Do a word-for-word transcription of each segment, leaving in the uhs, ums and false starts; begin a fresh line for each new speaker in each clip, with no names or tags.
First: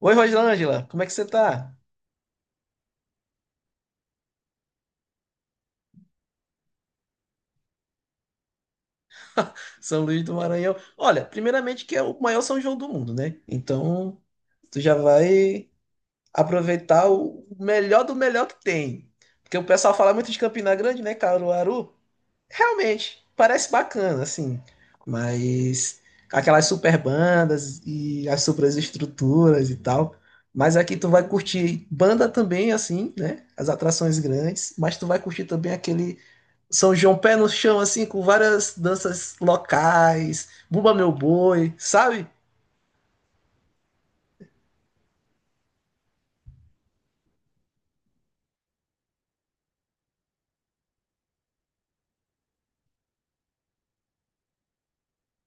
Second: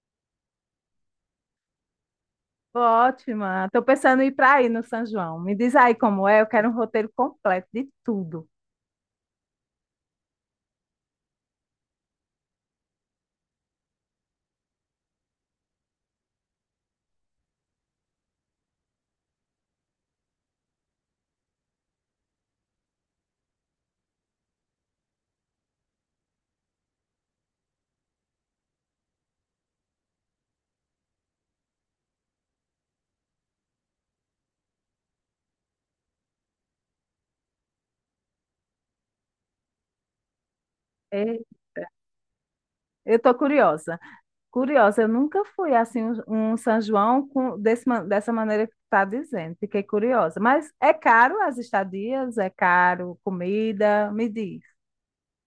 Oi, Rosângela, como é que você tá?
Ótima. Estou pensando em ir para aí no São João. Me diz aí como é. Eu quero um roteiro completo de tudo.
São Luís do Maranhão. Olha, primeiramente que é o maior São João do mundo, né? Então, tu já vai aproveitar o melhor do melhor que tem. Porque o pessoal fala muito de Campina Grande, né, Caruaru? Realmente, parece bacana, assim. Mas aquelas super bandas e as super estruturas e tal. Mas aqui tu vai curtir banda também, assim, né? As atrações grandes. Mas tu vai curtir também aquele São João pé no chão, assim, com várias danças locais, Bumba Meu
É,
Boi, sabe?
eu estou curiosa. Curiosa, eu nunca fui assim um um São João com, desse ma- dessa maneira que tu está dizendo. Fiquei curiosa. Mas é caro as estadias? É caro comida? Me diz.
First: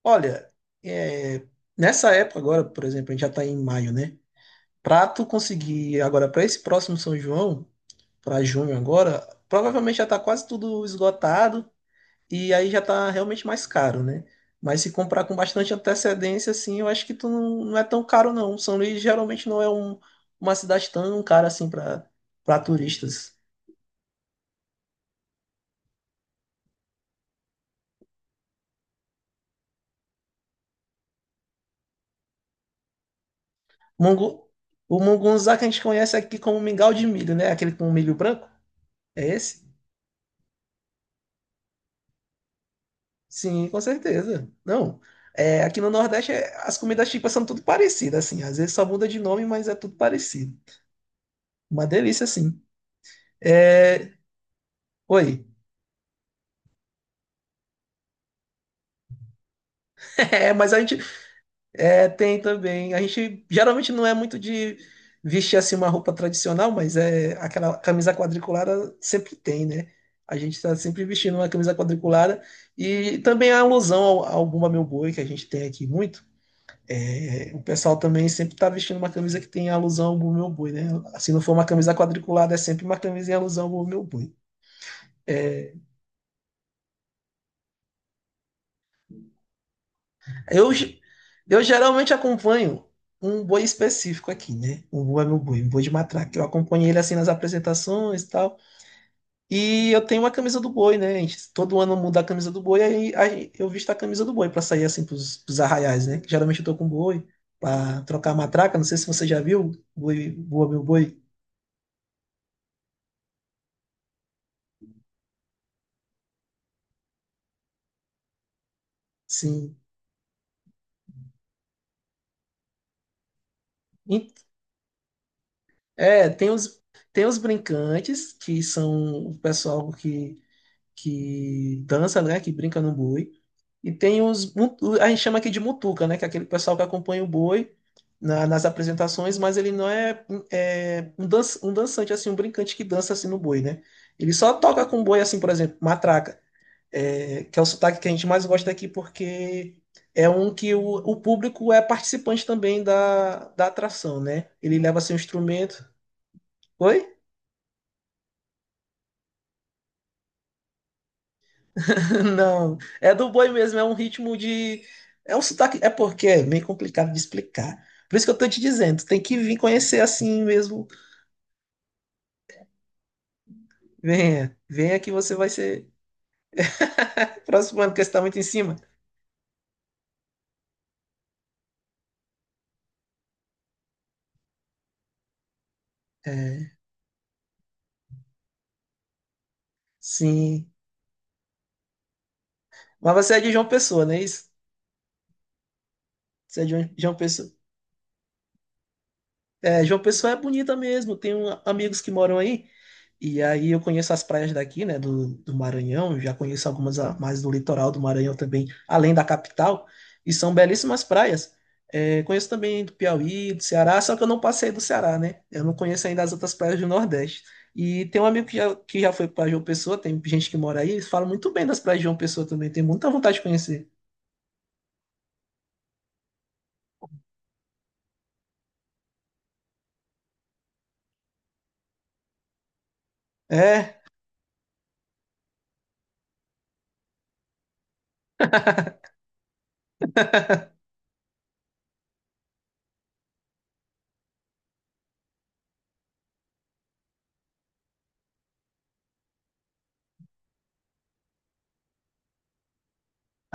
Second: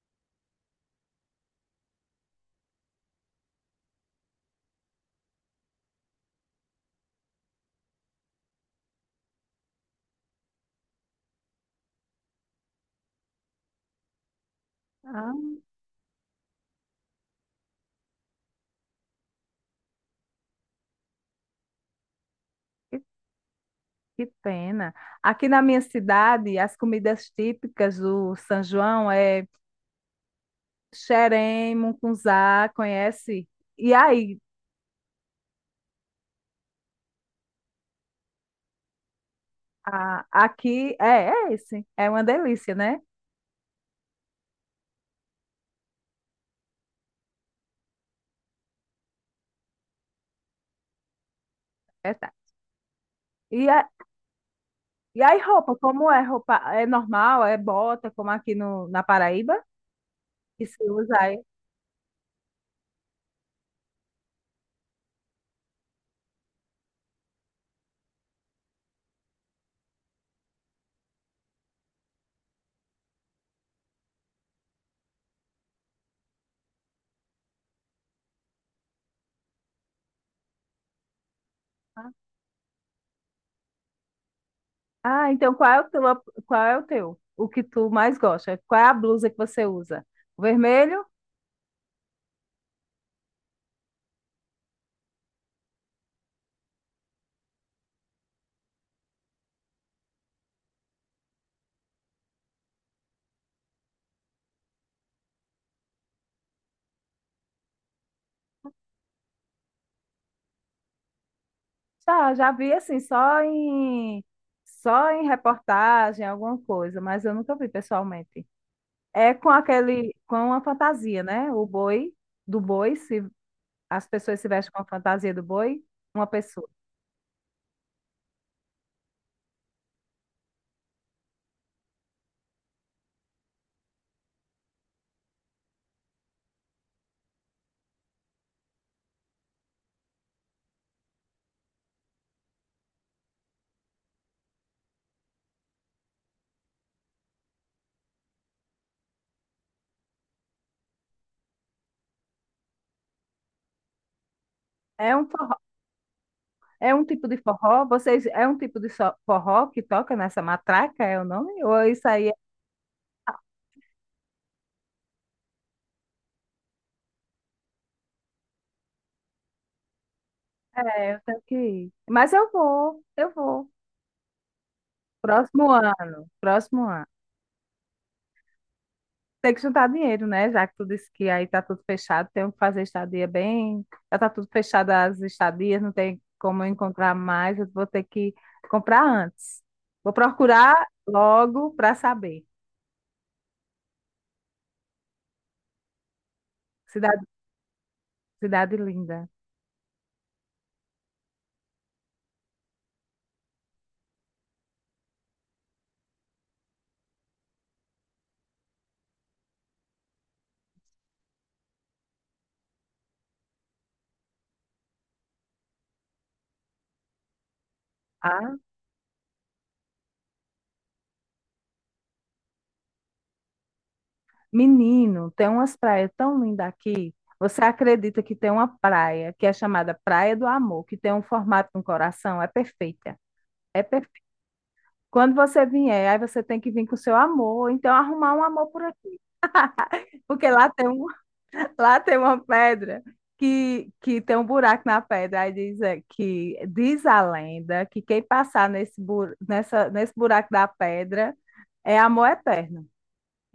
Olha, é, nessa época agora, por exemplo, a gente já tá em maio, né? Pra tu conseguir agora, pra esse próximo São João, pra junho agora, provavelmente já tá quase tudo esgotado e aí já tá realmente mais caro, né? Mas se comprar com
Ah,
bastante antecedência, assim, eu acho que tu não, não é tão caro, não. São Luís geralmente não é um, uma cidade tão cara assim pra para
que,
turistas.
que pena. Aqui na minha cidade, as comidas típicas do São João é xerém, mungunzá, conhece? E aí,
Mungu, o mungunzá que a gente conhece aqui como mingau de milho, né? Aquele com milho branco? É esse?
ah, aqui é, é esse. É uma delícia, né?
Sim, com certeza. Não. É, aqui no Nordeste é- as comidas típicas são tudo parecidas, assim. Às vezes só muda de nome, mas é tudo parecido. Uma
É,
delícia,
tá.
assim.
E, a,
É.
e aí,
Oi.
roupa, como é roupa? É normal? É bota, como aqui no, na Paraíba?
É,
Que
mas a
se
gente
usa aí?
É, tem também. A gente geralmente não é muito de vestir assim uma roupa tradicional, mas é aquela camisa quadriculada sempre tem, né? A gente está sempre vestindo uma camisa quadriculada e também a alusão ao, ao Bumba Meu Boi que a gente tem aqui muito. É, o pessoal também sempre está vestindo uma camisa que tem alusão ao Bumba Meu Boi, né? Se não for uma camisa quadriculada, é sempre uma camisa em alusão ao Bumba Meu Boi.
Ah, então qual é o teu, qual é o teu? O que tu mais gosta? Qual é a blusa que você usa? O
Eu, ge-
vermelho?
eu geralmente acompanho um boi específico aqui, né? O boi é meu boi, um boi de matraca. Eu acompanho ele assim nas apresentações e tal. E eu tenho uma camisa do boi, né? A gente? Todo ano muda a camisa do boi, aí, aí eu visto a camisa do boi pra sair assim pros, pros arraiais, né? Que geralmente eu tô com boi pra trocar a matraca. Não sei se você já viu, boi, boa meu boi.
Já, já vi assim, só em só em reportagem, alguma coisa, mas eu nunca vi pessoalmente. É com
Sim.
aquele, com a fantasia, né? O boi, do boi, se As
E-
pessoas se vestem com a fantasia do boi, uma
É, tem
pessoa.
os, tem os brincantes, que são o pessoal que, que dança, né? Que brinca no boi. E tem os. mutu- A gente chama aqui de mutuca, né? Que é aquele pessoal que acompanha o boi na- nas apresentações, mas ele não é, é, um, dan- um dançante, assim, um brincante que dança assim no boi, né? Ele só toca com o boi, assim, por exemplo, matraca, é, que é o sotaque que a gente mais gosta aqui, porque é um que o, o público é participante também da, da atração, né? Ele leva seu
É um forró,
instrumento.
É
Oi?
um tipo de forró? Vocês é um tipo de só- forró que toca nessa matraca, é o nome? Ou isso aí
Não, é do boi mesmo, é um ritmo de. É um sotaque. É porque é meio complicado de explicar. Por isso que eu tô te dizendo, tu tem que vir conhecer assim mesmo.
é, eu tenho que ir. Mas eu vou, eu vou.
Venha, venha que você vai
Próximo
ser.
ano, próximo ano.
Próximo ano, porque você tá muito em cima.
Tem que juntar dinheiro, né? Já que tu disse que aí tá tudo fechado, tem que fazer estadia bem. Já tá tudo fechado as estadias, não tem como eu
É,
encontrar mais, eu vou ter que comprar antes. Vou
sim.
procurar logo para saber.
Mas você é de João Pessoa, não é isso? Você é de João João
Cidade,
Pessoa.
cidade linda.
É, João Pessoa é bonita mesmo. Tenho amigos que moram aí. E aí eu conheço as praias daqui, né, do, do Maranhão. Já conheço algumas a- mais do litoral do Maranhão também, além da capital. E são belíssimas praias. É, conheço também do Piauí, do Ceará, só que eu não passei do Ceará, né? Eu não conheço ainda as outras praias do Nordeste. E tem um amigo que
Ah,
já, que já foi para João Pessoa, tem gente que mora aí, eles falam muito bem das praias de João Pessoa também, tem muita vontade de conhecer.
menino, tem umas praias tão lindas aqui. Você acredita que tem uma praia que é chamada Praia do Amor, que tem um formato de um coração? É perfeita. É
É,
perfeita. Quando você vier, aí você tem que vir com o seu amor, então arrumar um amor por aqui. Porque lá tem um, lá tem uma pedra que, que tem um buraco na pedra. Aí diz é, que diz a lenda que quem passar nesse, bu- nessa, nesse buraco da pedra é amor eterno.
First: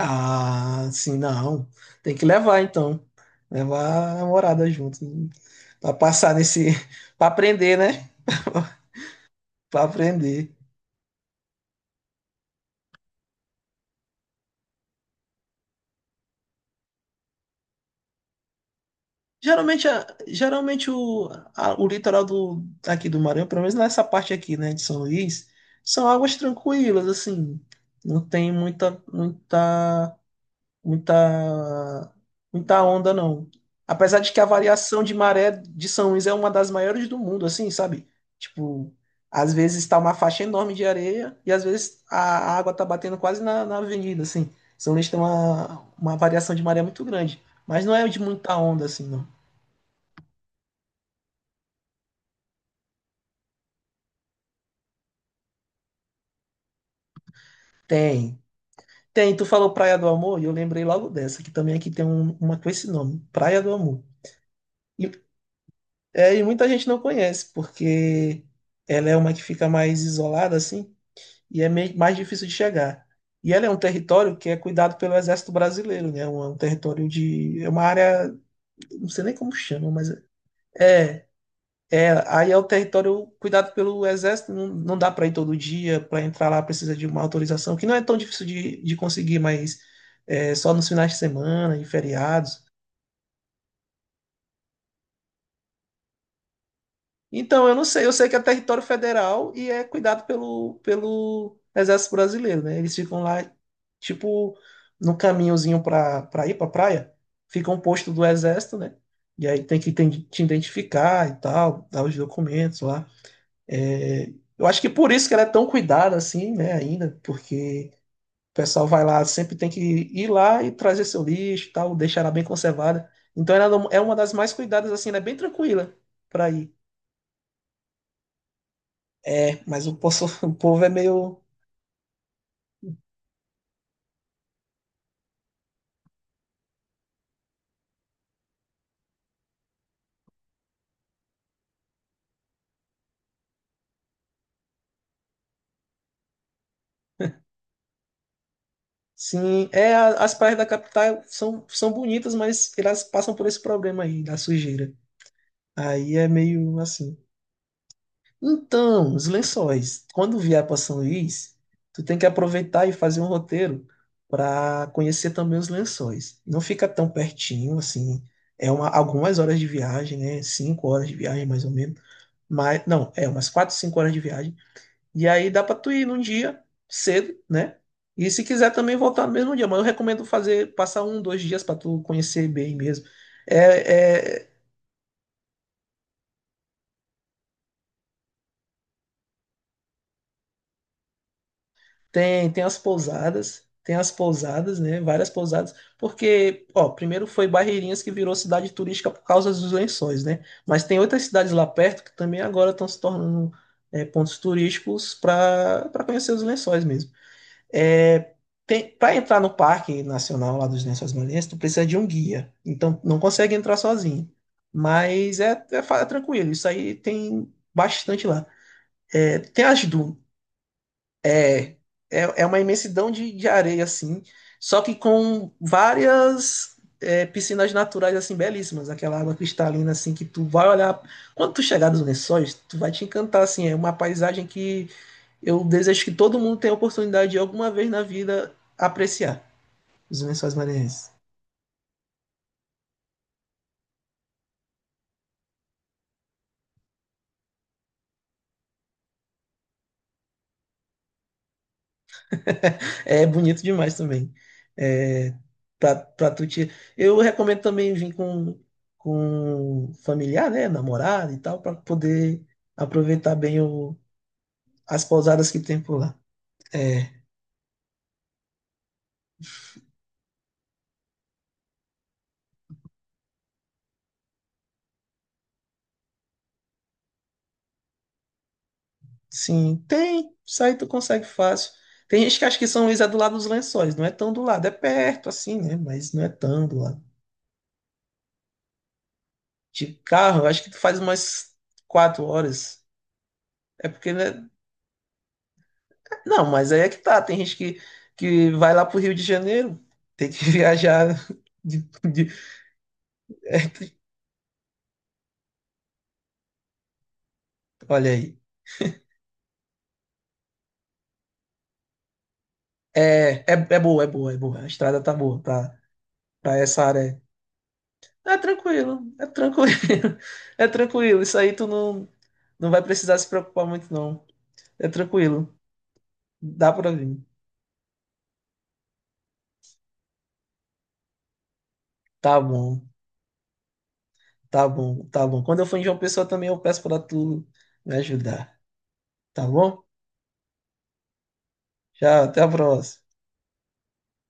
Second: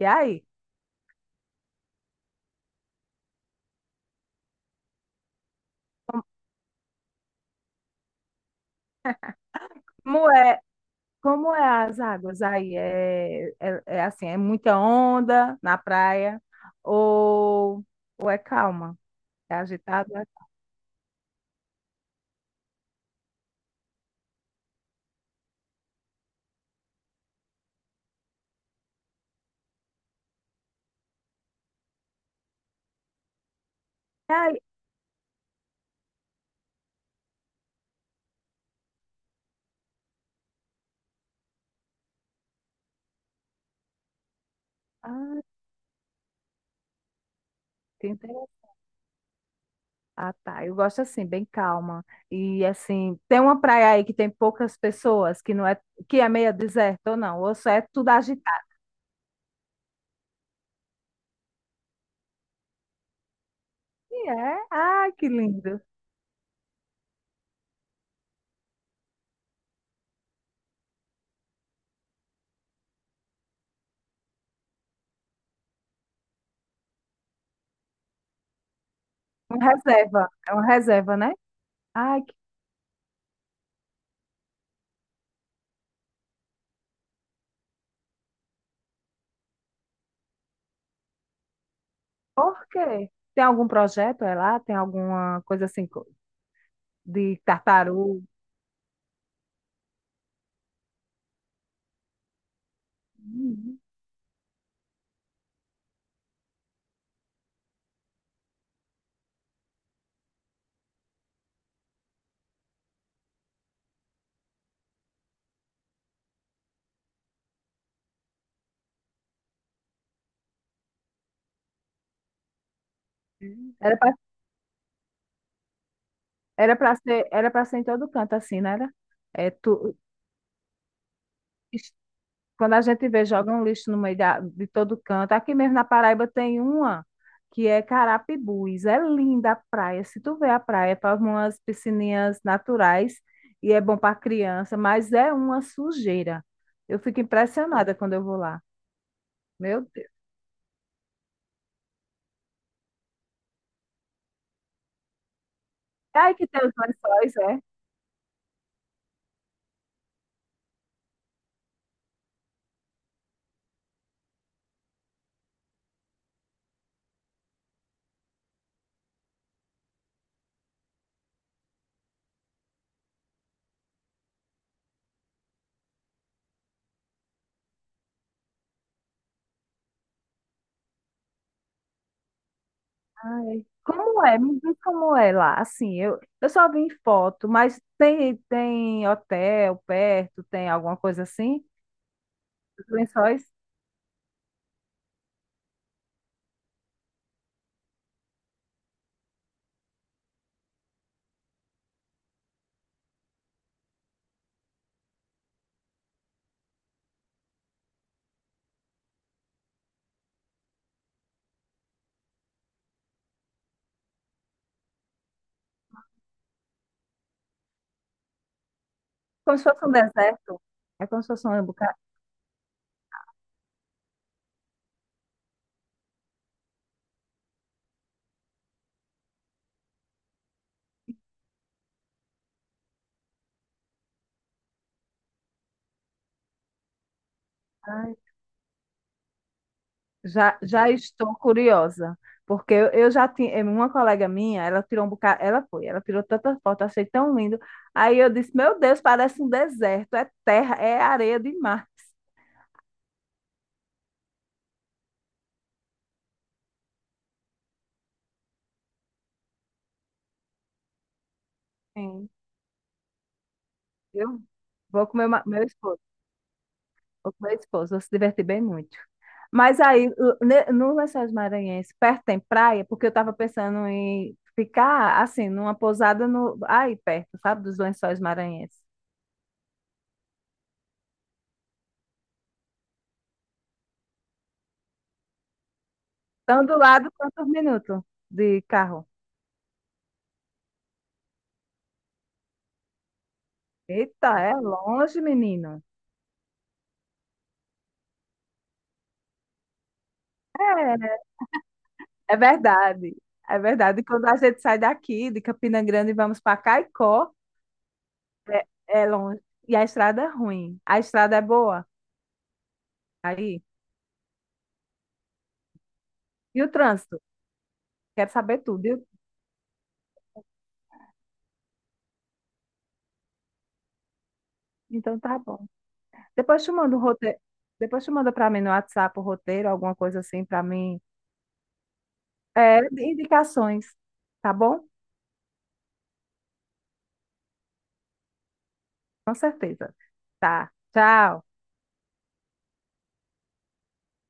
E aí?
sim, não. Tem que levar então. Levar a namorada junto. Pra passar nesse, pra aprender, né? Pra aprender.
Como é as águas aí? É, é, é assim, é muita onda na praia ou, ou é calma? É
Geralmente, a-
agitado?
geralmente o, a- o litoral do aqui do Maranhão, pelo menos nessa parte aqui, né, de São Luís, são águas tranquilas, assim. Não tem muita, muita muita, muita onda, não. Apesar de que a
Ai,
variação de maré de São Luís é uma das maiores do mundo, assim, sabe? Tipo, às vezes está uma faixa enorme de areia e às vezes a água tá batendo quase na, na avenida, assim. São Luís tem
ah,
uma, uma variação de maré muito grande, mas não é de
entendeu?
muita onda, assim, não.
Ah, tá. Eu gosto assim, bem calma. E assim, tem uma praia aí que tem poucas pessoas, que não é, que é meio deserto ou não, ou só é tudo
Tem.
agitado.
Tem, tu falou Praia do Amor e eu lembrei logo dessa, que também aqui tem um- uma com esse nome, Praia do Amor.
E é?
E,
Ai, que lindo.
é, e muita gente não conhece, porque ela é uma que fica mais isolada, assim, e é meio, mais difícil de chegar. E ela é um território que é cuidado pelo Exército Brasileiro, né? É um, é um território de. É uma área. Não sei nem como
Uma
chama, mas.
reserva, é uma reserva,
É,
né?
é.
Ai,
é,
que...
Aí é o território cuidado pelo Exército, não, não dá para ir todo dia, para entrar lá precisa de uma autorização, que não é tão difícil de, de conseguir, mas é, só nos finais de semana, em feriados.
por quê? Tem algum projeto é lá? Tem alguma coisa assim co- de
Então, eu não sei, eu
tartaruga?
sei que é território federal e é cuidado pelo, pelo Exército Brasileiro, né? Eles ficam lá, tipo, no caminhozinho para pra pra ir pra praia, fica um posto do Exército, né? E aí tem que te te identificar e tal, dar os documentos lá. É, eu acho que por isso que ela é tão cuidada assim, né, ainda, porque o pessoal vai lá, sempre tem que ir lá e trazer seu lixo e tal, deixar ela bem conservada. Então
Hum.
ela
Era
é
pra,
uma das mais cuidadas, assim, ela é bem tranquila para ir.
era pra ser, era pra ser em todo canto, assim, né? Era? É,
É, mas o,
tu,
poço- o povo é meio.
is- quando a gente vê, joga um lixo no meio da, de todo canto. Aqui mesmo na Paraíba tem uma que é Carapibus. É linda a praia. Se tu vê a praia, é para umas piscininhas naturais e é bom para criança, mas é uma sujeira. Eu fico impressionada quando eu vou lá.
Sim,
Meu
é,
Deus.
a- as praias da capital são, são bonitas, mas elas passam por esse problema aí, da sujeira. Aí
É
é
aí que tem os
meio assim.
lençóis, é?
Então, os lençóis. Quando vier para São Luís, tu tem que aproveitar e fazer um roteiro para conhecer também os lençóis. Não fica tão pertinho, assim. É uma, algumas horas de viagem, né? Cinco horas de viagem, mais ou menos. Mas, não, é umas quatro, cinco horas de viagem. E aí dá para tu ir num dia cedo, né? E se quiser também voltar no mesmo dia. Mas eu recomendo fazer, passar um, dois dias para tu conhecer bem mesmo.
Ai, como é?
É, é,
Me diz como é lá. Assim, eu, eu só vi em foto, mas tem, tem hotel perto, tem alguma coisa assim?
tem, tem as
Os Lençóis?
pousadas, tem as pousadas, né? Várias pousadas, porque, ó, primeiro foi Barreirinhas que virou cidade turística por causa dos lençóis, né? Mas tem outras cidades lá perto que também agora estão se tornando é, pontos turísticos para para conhecer os lençóis mesmo. É, tem, para entrar no Parque Nacional lá dos Lençóis Maranhenses, tu precisa de um guia, então não consegue entrar sozinho. Mas é, é, fa- é tranquilo, isso aí tem bastante lá. É,
Como se
tem as
fosse um
dunas.
deserto. É como se fosse um
É,
bocado.
é é uma imensidão de, de areia, assim, só que com várias é, piscinas naturais, assim, belíssimas. Aquela água cristalina, assim, que tu vai olhar. Quando tu chegar dos Lençóis, tu vai te encantar, assim. É uma paisagem que eu desejo que todo mundo tenha a oportunidade de alguma vez na
Ai,
vida apreciar. Os Lençóis
já, já
Maranhenses.
estou curiosa, porque eu, eu já tinha. Uma colega minha, ela tirou um bocado. Ela foi, ela tirou tanta foto, achei tão lindo. Aí eu disse: Meu Deus, parece um deserto, é terra, é areia de mar.
É bonito demais também. É, pra, pra tu te... Eu recomendo também vir com, com familiar, né? Namorado e tal, para
Sim.
poder aproveitar bem o,
Eu
as
vou com meu, ma-
pousadas que
meu
tem por
esposo,
lá. É,
vou com meu esposo, vou se divertir bem muito. Mas aí, ne- no Lençóis Maranhenses, perto tem praia, porque eu estava pensando em ficar, assim, numa pousada no, aí perto, sabe, dos Lençóis Maranhenses.
sim, tem. Isso aí tu consegue fácil. Tem gente que acha que São Luís é do lado dos Lençóis. Não é tão do lado. É perto, assim, né? Mas não é
Então,
tão do
do
lado.
lado, quantos minutos de carro?
De carro, eu acho que tu faz umas quatro horas. É porque,
Eita,
né,
é longe, menino.
não, mas aí é que tá. Tem gente que, que vai lá pro Rio de Janeiro, tem que viajar.
É,
De- de-
é verdade. É
é,
verdade. Quando a gente sai daqui, de Campina Grande, e vamos para Caicó,
olha aí.
é, é longe. E a estrada é ruim. A estrada é boa.
É, é,
Aí.
é boa, é boa, é boa. A estrada tá boa pra, pra
E o
essa área.
trânsito? Quero
É
saber tudo,
tranquilo,
viu?
é tranquilo. É tranquilo. Isso aí tu não, não vai precisar se preocupar muito, não. É
Então, tá
tranquilo.
bom. Depois te
Dá pra
manda o
vir.
roteiro. Depois te manda para mim no WhatsApp o roteiro, alguma coisa assim para mim.
Tá
É,
bom,
indicações, tá
tá
bom?
bom, tá bom. Quando eu for em João Pessoa também eu peço pra tu me ajudar.
Com
Tá bom?
certeza. Tá. Tchau.
Tchau, até a próxima.